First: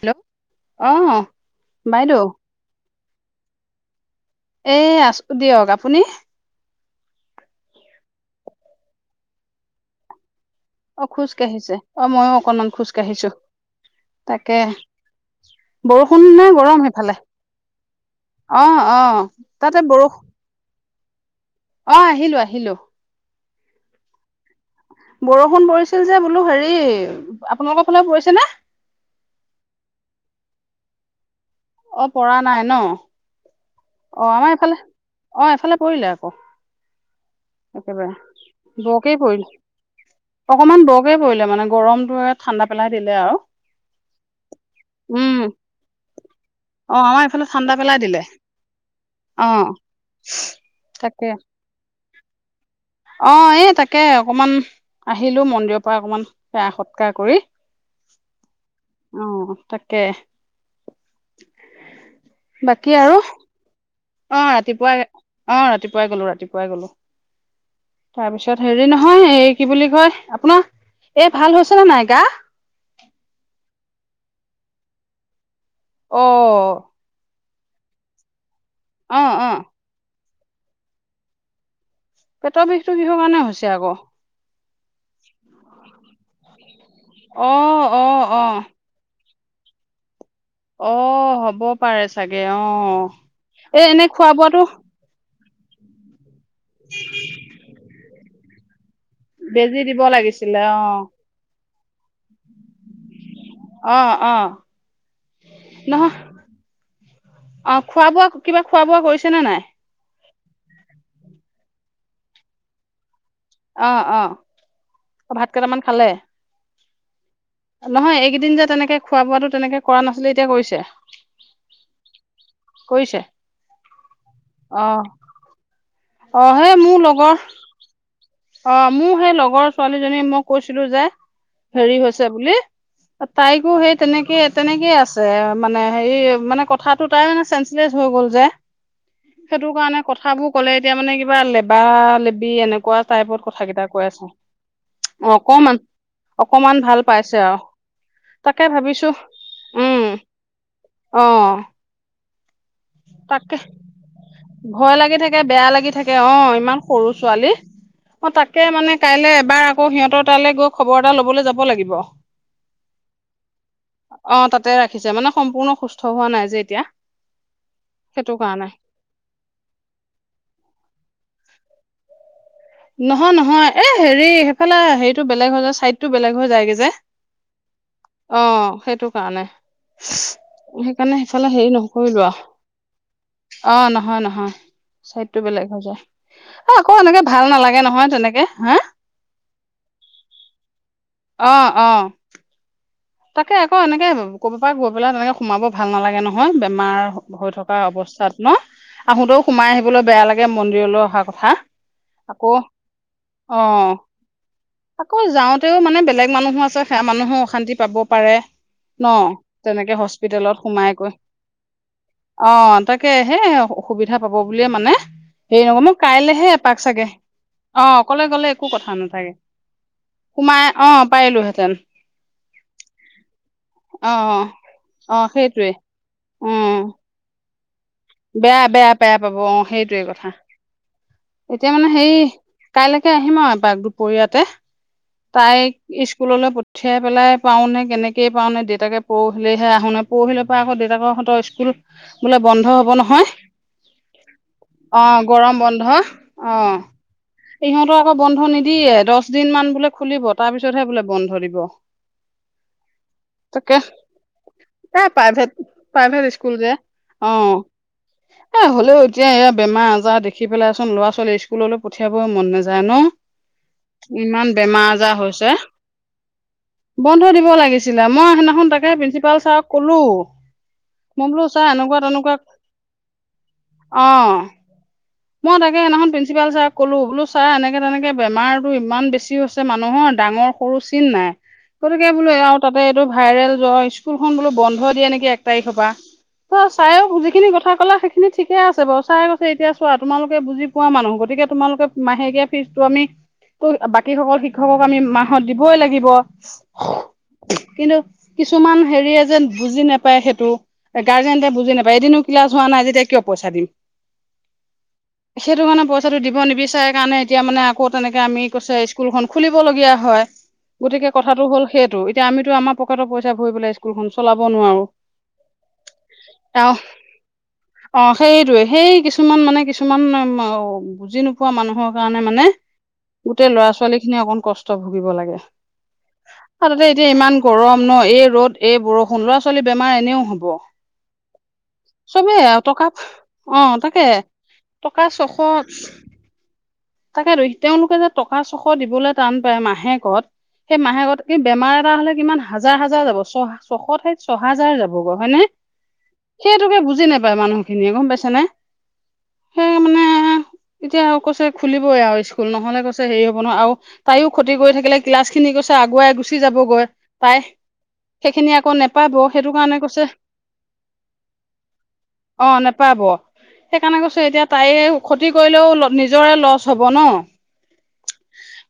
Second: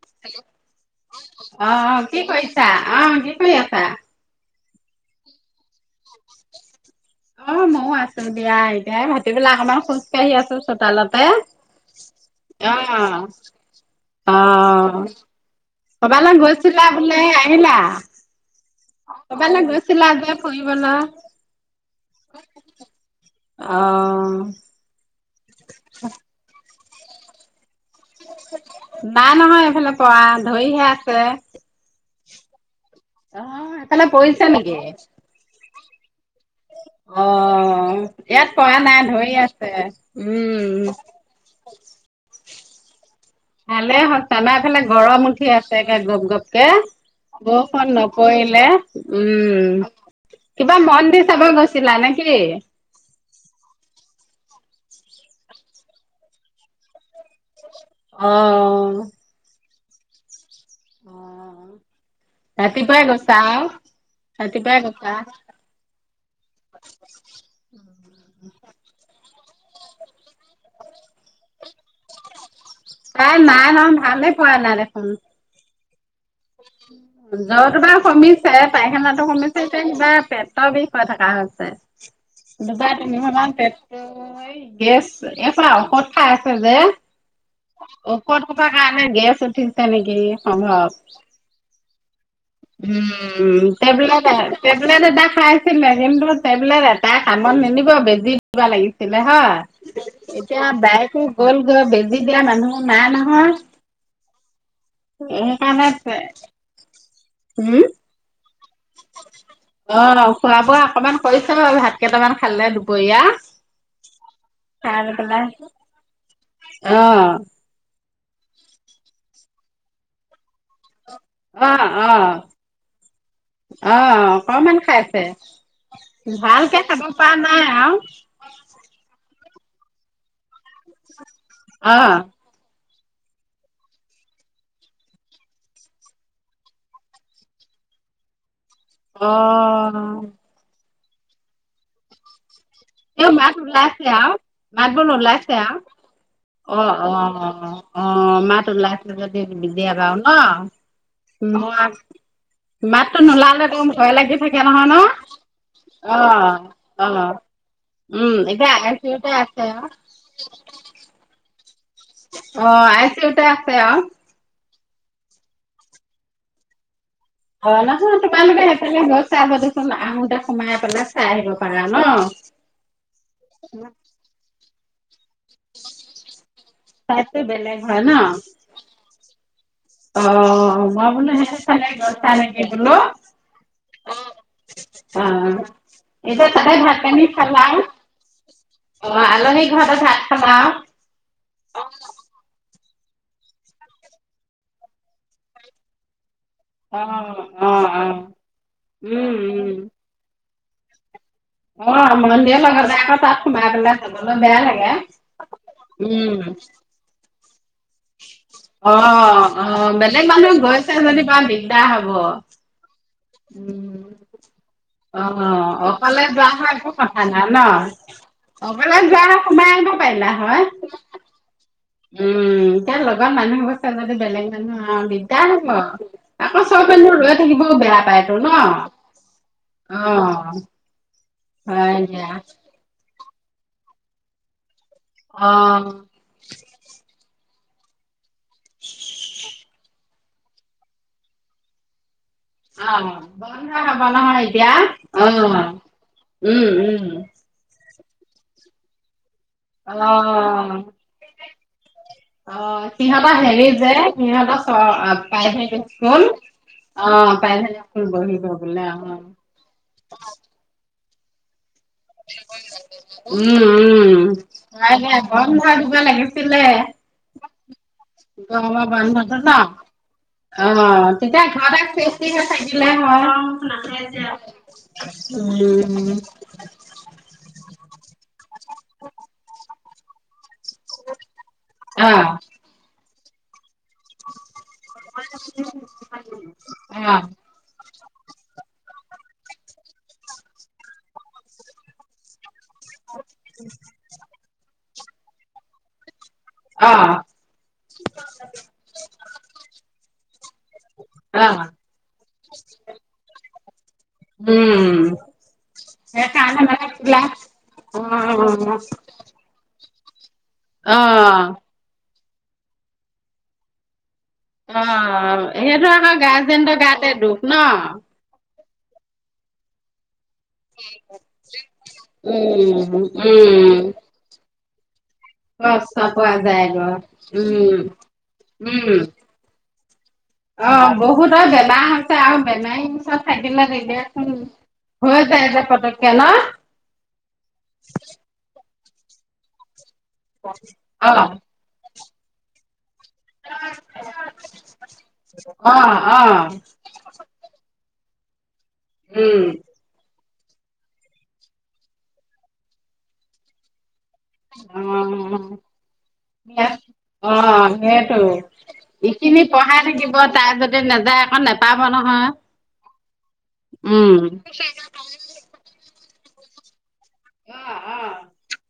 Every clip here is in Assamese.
হেল্ল' অ' অহ কি বাইদেউ কইছা অ কি কই আছা। এ আছো দিয়ক আপুনি? অ মও আছো দিয়া এতিয়া ভাতিবেলা অকমান খোজ কাহি আছো অ চোতালতে খোজ কাঢ়িছে অ মইও অকনমান খোজ অহ কাঢ়িছো অ তাকে বৰষুণ কবালে নে গৰম গৈচিলা সেইফালে বোলে আহিলা? অ অ কৰবালৈ তাতে গৈছিলা বৰষ যে ফুৰিবলৈ অ আহিলো আহিলো। অহ বৰষুণ পৰিছিল যে বোলো হেৰি আপোনালোকৰ ফালেও পৰিছেনে? নাই নহয় এইফালে পৰা ধইহে আছে। অ পৰা নাই ন। অ', এইফালে অ পৰিছে আমাৰ এইফালে নেকি? অ এফালে পৰিলে আক। অ ইয়াত পৰা নাই বৰকেই ধই পৰিলে আছে অকমান উম বৰকে পৰিলে মানে গৰমটোৱে ঠাণ্ডা পেলাই দিলে আউ। ভালে হৈছে আমাৰ এইফালে গৰম উঠি আছে একে গপ গপকে। অ আমাৰ এইফালে ঠাণ্ডা বষন পেলাই দিলে নপৰিলে অ উম, কিবা মন দি তাকে চাব গৈছ ছিলা নেকি। অ এই তাকে অকমান আহিলো মন্দিৰৰ পৰা অকমান সেৱ সৎকাৰ কৰি। অ অ তাকে অ ৰাতি বাকী পাই আৰু গৈছা আউ। অ, ৰাতিপুৱাই অ, ৰাতিপুৱাই গ'লো ৰাতিপুৱাই গ'লো। তাৰপিছত হেৰি নহয় এই কি বুলি কয় আপোনাৰ এই ভাল হৈছে নে নাই গা? তাই নাই ন ভালে পোৱা নাই দেখোন। অ'। জ্বৰতো বাৰু কমিছে অ পায়খানাটো অ কমিছে এতিয়া কিবা পেট ৰ বিষ হৈ থকা হৈছে পেটৰ বিষটো দুটাৰ কিহৰ তিনিবা কাৰণে মান হৈছে আকৌ পেটটো অ, গেছ [unintelligible] ঔসধ খাই আছে যে অ, অ। অ ঔসধ সোপা কাৰনে গেছ উঠিছে নেকি। সম্ভৱ। অ, হব পাৰে চাগে অ'। উম, এ এনে টেবলেট খোৱা বোৱাটো টেবলেট এটা খাই ছিলে কিন্তু টেবলেট এটাই কামত নিদিব বেজি দিব লাগিছিল। ছিলে হয় বেজি দিব লাগিছিলে এতিয়া অ বাইকো গ'ল গৈ বেজি দিয়া মানুহ নাই নহয়। অ, অ, সেইকাৰণে নহয় অ, খোৱা বোৱা কিবা খোৱা বোৱা কৰিছানে নে নাই? অ' ন খোৱা বোৱা অকমান কৰিছে বাৰু ভাত কেইটামান খালে দুপৰীয়া। অ', অ', খাই লৈ পেলাই ভাত কেইটামান খালে। অ'। নহয় এইকেইদিন যে তেনেকে খোৱা বোৱাটে তেনেকে কৰা নাছিলে এতিয়া কৰিছে। অ', অ', কৰিছে? অ', অকনমান অ', খাইছে। অ', সেই ভালকে মোৰ খাব পৰা লগৰ নাই আৰু অ', মোৰ সেই ছোৱালীজনী কৈছিলো যে হেৰি অ' হৈছে বুলি অ', তাইকো সেই তেনেকে তেনেকেইে আছে মানে হেৰি মানে কথাটো তাই মানে চে শ্লেছ হৈ গ'ল যে। সেইটো কাৰণে অ' কথাবোৰ ক'লে এতিয়া মানে কিবা লেবা লেবি এনেকুৱা ৱা তেওঁ টাইপত মাত কথ কেইটা ওলাইছে কৈ আছো আৰু মাত বোল ওলাইছে আৰু অকমান অকমান অ', ভাল অ', পাইছে আৰু অ', তাকে মাত ভাবিছো ওলাইছে যদি [unintelligible] উম, বাৰু ন। অ', ম আছ মাততো তাকে নোলালেতো ভয় লাগি থাকে নহয় ভয় ন, লাগি থাকে বেয়া লাগি থাকে অ', ইমান সৰু অ'। ছোৱালী অ উম, তাকে এতিয়া মানে আই চি কাইলৈ ইউতে এবাৰ আছে আকৌ আৰু। সিহঁতৰ তালৈ গৈ খবৰ এটা ল'বলে যাব লাগিব। অ', আই ছি ইউতে আছে আৰু। অ', তাতে ৰাখিছে মানে সম্পূৰ্ণ সুস্থ হোৱা নাই যে এতিয়া। অ', নহয় সেইটো তোমালোকে কাৰণে সেইফালে গল চাব দেচোন আহোতে সোমাই পেলাই চাই আহিব পাৰা ন'। নহয় নহয় এ হেৰি সেইফালে হেৰিটো বেলেগ হৈ যায় চাইদটো বেলেগ হৈ যায়গে যে। চাইদটো বে হয় ন। অ [unintelligible] অ', মই সেইকাৰণে বোলো সেইফালে সে হেৰি চাগে নকৰিলো গৈছা আৰু নেকি বোলো অ', নহয় নহয় চাইডটো অ', বেলেগ হৈ যায় এতিয়া তাতে আকৌ ভাত এনেকে পানী ভাল ভাল খালা? নালাগে নহয় তেনেকে হা? অ', আলহি ঘৰতে ভাত খাবা আৰু। অ', অ'। তাকে আক' এনেকে ক'বা পৰা গৈ পেলাই তেনেকে সোমাব ভাল নালাগে নহয়। মাৰ অ', হৈ থকা অ', অ', অৱস্থাত ন উম, আহোতেও সোমাই উম। আহিবলৈ বেয়া লাগে মন্দিৰলৈ অহা কথা। অ', আকৌ মন্দিৰৰ লগতে আকৌ তাত সোমাই অ', পেলাই যাবলৈ বেয়া লাগে, আকৌ যাওঁতেও মানে বেলেগ উম। মানুহো আছে। সেইয়া মানুহো অশান্তি পাব পাৰে অ ন' অ তেনেকে বেলেগ মানুহ হস্পিতালত সোমাই গৈছে যদি বা দিগদাৰ হব। অ', তাক তাকেহে অসুবিধা পাব বুলিয়ে মানে অ হেৰি নকৰ মই অকলে কাইলেহে যোৱা হয় এপাক একো চাগে কথা নাই ন অ' অকলে গ'লে একো কথা অকলে যোৱা নাথাকে, হয় সোমাই আহিব পাৰিলা সোমাই হয় অ', পাৰিলোহেঁতেন। উম, এতিয়া লগৰ মানুহব অ টো বেলেগ মানুহ আৰু অ অ দিগদাৰ সেইটোৱে হ'ব, আকৌ উম চ'ব মানুহ ৰৈ থাকিবও বেয়া পায়। বেয়া বেয়া বেয়া পাব অ সেইটোৱে কথা [unintelligible] ন' অ'। এতিয়া মানে হয় হেই দিয়া কাইলৈকে আহিম আৰু এপাক দুপৰীয়াতে। অ তাইক স্কুললৈ পঠিয়াই পেলাই পাওনে কেনেকে পাও নে দেউতাকে পৰহিলেহে আহোনে পৰহিলে পৰা আকৌ দেউতাকৰহঁতৰ স্কুল। বোলে বন্ধ হ'ব অ নহয় বন্ধ হব নহয় এতিয়া অ', অ উম গৰম বন্ধ অ'। উম ইহঁতৰ আকৌ বন্ধ নিদিয়ে দহ দিন মান বোলে অ খুলিব। তাৰ পিছতহে বোলে বন্ধ দিব। অ', সিহঁতৰ হেৰি তাকে যে, এ সিহঁতৰ প্ৰাইভেট প্ৰাইভেট স্কুল। যে অ', প্ৰাইভেট স্কুল বহিব বোলে অ'। বেমাৰ-আজাৰ দেখি পেলাইচোন ল'ৰা-ছোৱালী স্কুললৈ পঠিয়াবই মন নাযায় ন' উম উম ইমান বেমাৰ তাকে আজাৰ হৈছে। বন্ধ দিব লাগিছিলে বন্ধ দিব লাগিছিলে মই সিদিনাখন গৰমৰ তাকে বন্ধটো প্ৰিঞ্চিপাল ন ছাৰক ক'লো। অ', মই তেতিয়া বোলো ছাৰ ঘৰতে এনেকুৱা চেফষ্টি তেনেকুৱা হৈ থাকিলে অ হয়। মই তাকে সেদিনাখন উম প্ৰিঞ্চিপাল ছাৰক ক'লো বোলো ছাৰ এনেকে তেনেকে বেমাৰতো ইমান বেছি হৈছে মানুহৰ, ডাঙৰ সৰু চিন নাই, গতিকে অ বোলো আৰু তাতে এইটো ভাইৰেল জ্বৰ স্কুলখন বোলো বন্ধ বন্ধ দিয়া নেকি এক তাৰিখৰ পৰা, তাৰপা চাৰেও অ যিখিনি কথা ক'লে সেইখিন নি ঠিকে আছে বাৰু চাৰে কৈছে এতিয়া চোৱা তোমালোকে বুজি পোৱা মানুহ গতিকে, তোমালোকে মাহেকীয়া ফিজটো আমি বাকী সকল শিক্ষকক আমি মাহত দিবই লাগিব। অ কিন্তু কিছুমান হেৰিয়ে যে বুজি নাপায় সেইটো। অ গাৰ্জেন্তে বুজি নাপায় এদিন ও ক্লাছ হোৱা নাই যেতিয়া কিয় পইচা দিম। উম। সেইটো কাৰণে পইচাটো দি দিব সেইকাৰণে মানে নিবিচাৰে কাৰণে ক্লাছ এতিয়া মানে আকৌ অ তেনেকে আমি কৈছে স্কুলখন খুলিবলগীয়া হয়। অ গতিকে কথাটো হ'ল সেইটো এতিয়া আমি আমাৰ পকেটৰ পইচা ভৰি পেলাই স্কুলখন চলাব নোৱাৰো। অ', সেইহটো আকৌ আহ গাৰ্জেণ্টৰ গাতে দোষ ন'? অ সেইটোৱে সেই কিছুমান মানে কিছুমান বুজি নোপোৱা মানুহৰ কাৰণে মানে উম গোটেই উম ল'ৰা-ছোৱালী খিনি অকন কষ্ট ভুগিব লাগে কষ্ট পোৱা যায় আৰু তাতে গৈ এতিয়া ইমান গৰম ন' এই ৰ'দ এই উম উম বৰষুণ ল'ৰা ছোৱালীৰ বেমাৰ এনেও হ'ব। অ', বহুতৰ বেমাৰ হৈছে চবেই আৰু বেমাৰী টকা ওচৰত অ থাকিলে তেতিয়া তাকে চোন টকা ছশ পতকে ন'? তাকে টো তেওঁলোকে যে টকা চশ দিবলৈ টান পায় মাহেকত। সেই অ', অ', মাহেকত কিন্তু বেমাৰ এটা হ'লে কিমান হাজাৰ হাজাৰ যাব। চহা ছশ ঠাইত ছয় হাজাৰ যাবগৈ হয়নে? অ', সেইটোকে বুজি নাপায় মানুহখিনিয়ে গ'ম পাইছে নে? উম। মানে এতিয়া কৈছে খুলিবই আৰু স্কুল নহ'লে কৈছে হেৰি হ'ব নহয়, আৰু তাইয়ো ক্ষতি কৰি থাকিলে ক্লাছ খিনি অ', কৈছে আগুৱাই গুচি যাবগৈ তাই অ', সেইটো সেইখিনি আকৌ নে নাপাব ইখিনি সেইটো কাৰণে পঢ়াই কৈছে, থাকিব তাই যদি নাযায় আকৌ নেপাব নহয়, অ' নেপাব। সেইকাৰণে উম। কৈছো এতিয়া তাই ক্ষতি কৰিলেও নিজৰে লষ্ট হ'ব ন? অ', অ',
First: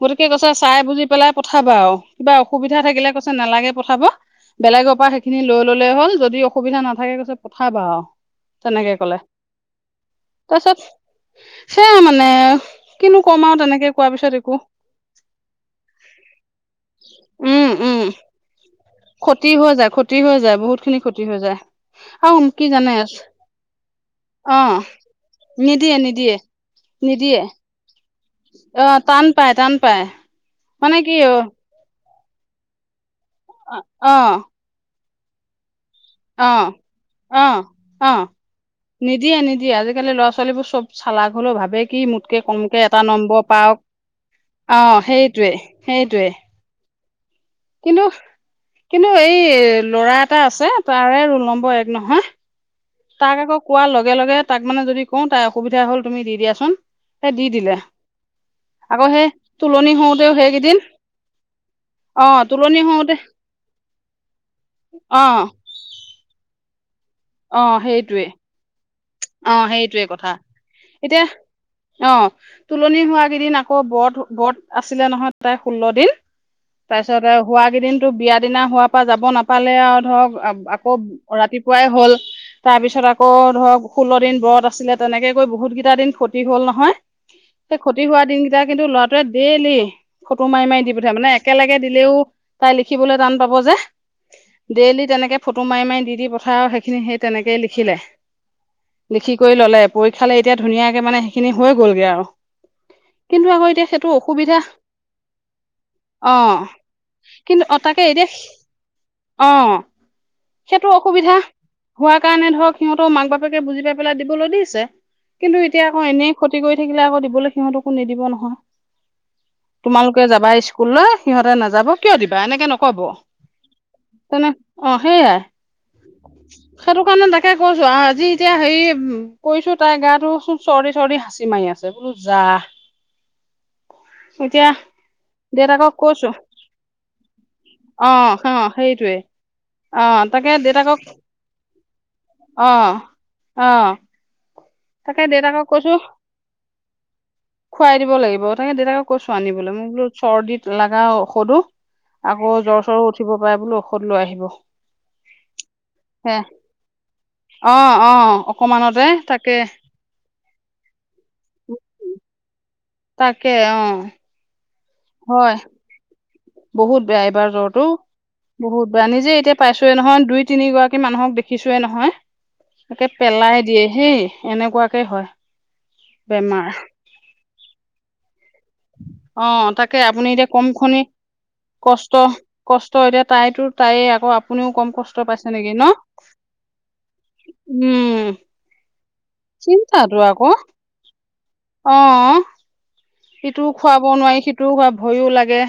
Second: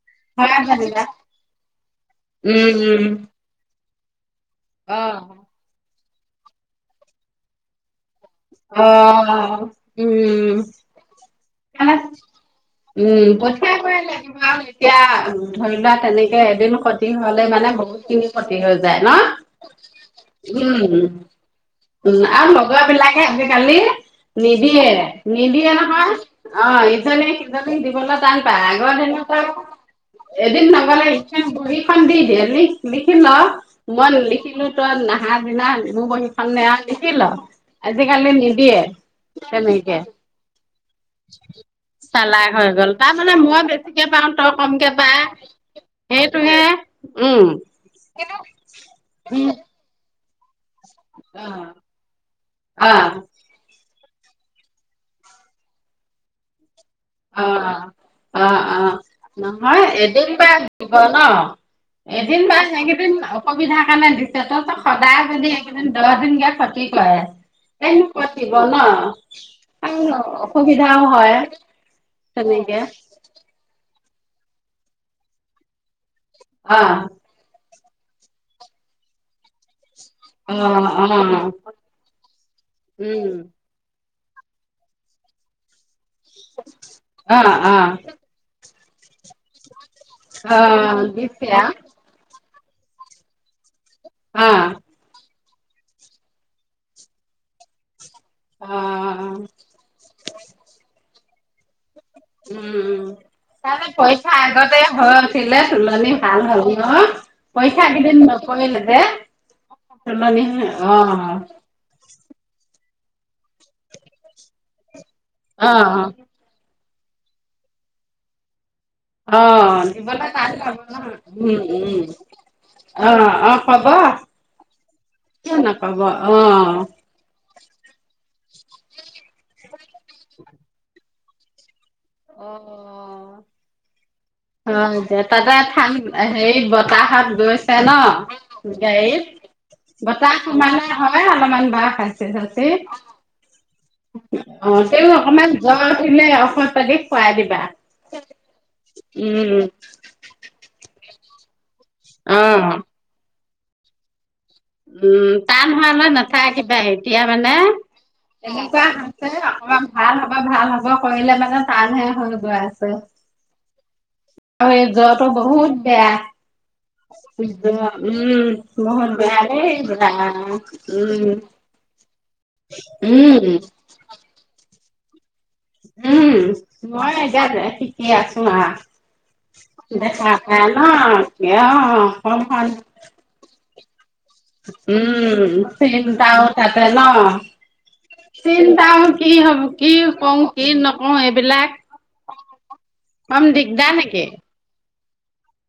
গতিকে কৈছে হয় চাই বুজি যেনিবা, পেলাই পঠাবা আৰু, কিবা উম, অসুবিধা উম, থাকিলে কৈছে নালাগে পঠাব। বেলেগৰ পৰা অ', সেইখিনি লৈ ল'লেই হ'ল, যদি অসুবিধা নাথাকে কৈছে পঠাবা আৰু। তেনেকে ক'লে, অ', উম, তাৰ পিছত সেয়া মানে। কিনো উম, ক'ম আৰু তেনেকে পঠিয়াবই কোৱাৰ পিছত। লাগিব একো এতিয়া ধৰি লোৱা তেনেকে এদিন ক্ষতি হ'লে মানে উম উম বহুত খিনি ক্ষতি হৈ যায় ন, ক্ষতি হৈ যায় ক্ষতি হৈ যায় বহুত উম খিনি ক্ষতি হৈ যায় উম আৰু কি লগৰ জানে বিলাক আজিকালি অ নিদিয়ে নিদিয়ে নহয়, অ' ইজনে নিদিয়ে সিজনক দিবলৈ টান পায়। অ আগৰ দিনত টান তেনেকুৱা পায় টান পায় আৰু এদিন মানে কি নগ'লে অ বহি খন দি দিয়ে লিখ লিখি ল, অ মই লিখিলো তই নাহা দিনা মোৰ বহি অ খন নে আৰু লিখি ল। অ অ আজিকালি নিদিয়ে নিদিয়ে নিদিয়ে তেনেকে। আজিকালি ল'ৰা ছোৱালীবোৰ চব চালাক হলেও ভাবে কি মোতকে চালাক হৈ কমকে গ'ল, এটা তাৰমানানে নম্বৰ মই পাওক বেছিকে পাওঁ তই কমকে আহ পা সেইটোৱে সেইটোৱে সেইটো। উম। কিন্তু কিন্তু এই উম, ল'ৰা এটা আছে তাৰে ৰোল নম্বৰ এক নহয়। অঁ। তাক আকৌ কোৱাৰ লগে লগে তাক মানে যদি কওঁ তাই অসুবিধা হ'ল তুমি দি দিয়াচোন। সেই দি অ', দিলে অ', অ'। আকৌ সেই নহয় তুলনি এদিন হওঁতেও বাৰু সেইকেইদিন দিব ন অ এদিন বা তুলনি হওঁতে এইকেইদিন অসুবিধাৰ কাৰণে দিছে। তই সদায় অ যদি দহ দিন কে ক্ষতি কৰে, অ তাইক নো সেইটোৱে ক'ত কিব অ সেইটোৱে ন'? কথা অসুবিধাও এতিয়া হয়। অ', তেনেকে। তুলনি হোৱা কেইদিন আকৌ ব্ৰত ব্ৰত আছিলে নহয় তাইৰ ষোল্ল দিন। অ', তাৰপিছত হোৱা কেইদিনতো বিয়া দিনা হোৱাৰ পৰা যাব নাপালে আৰু। ধৰক অ', আকৌ অ', ৰাতিপুৱাই হ'ল, তাৰপিছত উম, আকৌ ধৰক ষোল্ল দিন ব্ৰত আছিলে তেনেকে গৈ বহুত কেইটা দিন ক্ষতি হ'ল নহয়, অ', সেই অ', ক্ষতি হোৱা দিন তেতিয়া কিন্তু ল'ৰাটোৱে ডেইলি ফটো মাৰি মাৰি দি অ', পঠিয়াই মানে, দিছে আৰু একেলগে দিলেও তাই লিখিবলৈ টান পাব যে, অ', ডেইলি তেনেকে ফটো মাৰি মাৰি দি দি পঠায় আৰু, সেইখিনি সেই তেনেকেই লিখিলে। লিখি অ', কৰি ল'লে, পৰীক্ষালৈ এতিয়া ধুনীয়াকে মানে সেইখিনি হৈ গ'লগৈ আৰু। উম, কিন্তু আকৌ তাই এতিয়া যে সেইটো পৰীক্ষাৰ অসুবিধা আগতে হৈ ওঠিলে তোলনি অ ভাল হল ন? কিন্তু অ পৰীক্ষা তাকে কেইদিন এতিয়া নপঢ়িলে যে অ তোলনি সেইটো হ'ল অসুবিধা অ'। হোৱাৰ কাৰণে ধৰক সিহঁতৰও মাক-বাপেকে বুজি পাই পেলাই দিবলৈ দিছে। কিন্তু অ এতিয়া আকৌ এনেই ক্ষতি কৰি থাকিলে আকৌ দিবলৈ সিহঁতকো নিদিব নহয়। অ তোমালোকে দিবলৈ যাবা টান পাব ন স্কুললৈ, সিহঁতে উম নাযাব উম কিয় দিবা? এনেকে নকব? অ অ কব তেনে অ' সেইয়াই, কিয় নকব অ সেইটো কাৰণে তাকে কৈছো আজি এতিয়া হেৰি কৈছো তাই গা টো চোন চৰ্দি-চৰ্দি হাচি মাৰি আছে। আছে বোলো যা। অ এতিয়া হয় দে, তাতে দেউতাকক ঠাণ্ড কৈছো হেৰি বতাহত গৈছে অ ন' অ সেইটোৱে গাড়ীত? অ বতাহ তাকে সোমালে দেউতাকক হয়ে অলপমান কাঁহ হাঁ‌চি-চাঁ‌চি। অ অ অ', তেওঁ তাকে অকমান দেউতাকক জ্বৰ কৈছো উঠিলে ঔষধ পাতি খুৱাই দিবা। খুৱাই দিব লাগিব, তাকে দেউতাকক কৈছো উম আনিবলৈ মোক বোলো চৰ্দি লগা ঔষধো অ আকৌ জ্বৰ-চ্বৰো উঠিব পাৰে বোলো ঔষধ লৈ আহিব। উম, টান হোৱালে হে নাথাকিবা, এতিয়া মানে অ অ এনেকুৱা অকমানতে হৈছে তাকে অকমান ভাল হব ভাল হ'ব কৰিলে মানে টানহে হৈ গৈ আছে। তাকে অ, আৰু এই জ্বৰটো হয় বহুত বেয়া। বহুত বেয়া এইবাৰ জ্বৰতো উম বহুত বেয়া নিজে এতিয়া দেই পাইছোয়ে নহয়, দুই ৰাম তিনিগৰাকী উম। মানুহক দেখিছোৱে নহয় একে উম পেলাই দিয়ে হেই এনেকুৱাকে হয়। উম, বেমাৰ মই এতিয়া ঠিকে আছোং আ অ তাকে আপুনি এতিয়া দেখাকে কম ন খনি অ, কমখন ত' এতিয়া তাই তো তাইয়ে আক উম, চিন্তাও তাতে ন'? উম, চিন্তাও কি হব কি চিন্তাটো কং, আকৌ কি নকওঁ এইবিলাক অ, কম ইটোও দিগদাৰ খুৱাব নেকি? নোৱাৰি, সিটোও খোৱা ভয়ো লাগে।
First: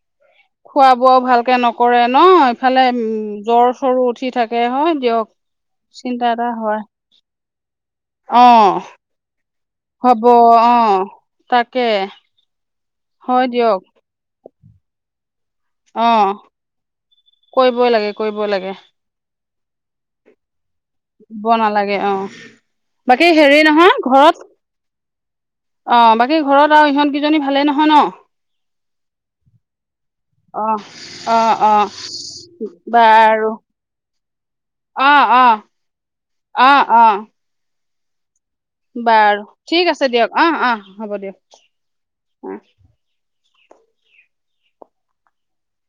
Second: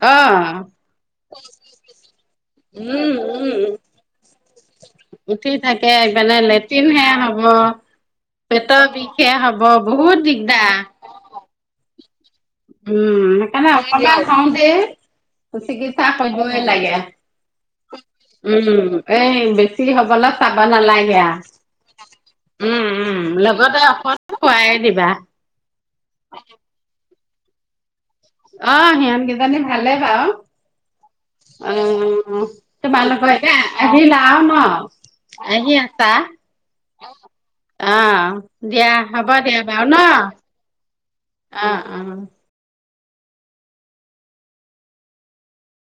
অ, খোৱা বোৱাও ভালকে নকৰে ন' ইফালে উম উম। জ্বৰ-চৰ ও উঠি থাকে হয় দিয়ক। উঠি থাকে, চিন্তা এপিলে এটা হয় লেট্ৰিন হে হ'ব- অ পেটৰ বিষহে হব, হ'ব বহুত অ দিগদাৰ। তাকে। উম, হয় সেইকাৰণে দিয়ক অকমান হওতেই চিকিৎসা অ কৰিবগে লাগে। কৰিবই লাগে কৰিবই লাগে উম, এই বেছি হ'বলে চাব নালাগ বেয়া দিব নালাগে অ উম-উম বাকী হেৰি লগতে নহয় ঘৰত ঔষধটো খোৱাইৱে দিবা। অ, বাকী ঘৰত আৰু ইহঁতগিজনী ভালেই নহয় ন' অ', সিহঁত গিজনি ভালে বাউ অ', অ', অ' বাৰু এ সি নাউ ন অ অ আহি আছা অ অ অ'। দিয়া, হ'ব বাৰু দিয়া বাৰু ঠিক ন', আছে দিয়ক অ অ হ'ব দিয়ক অ', অ'।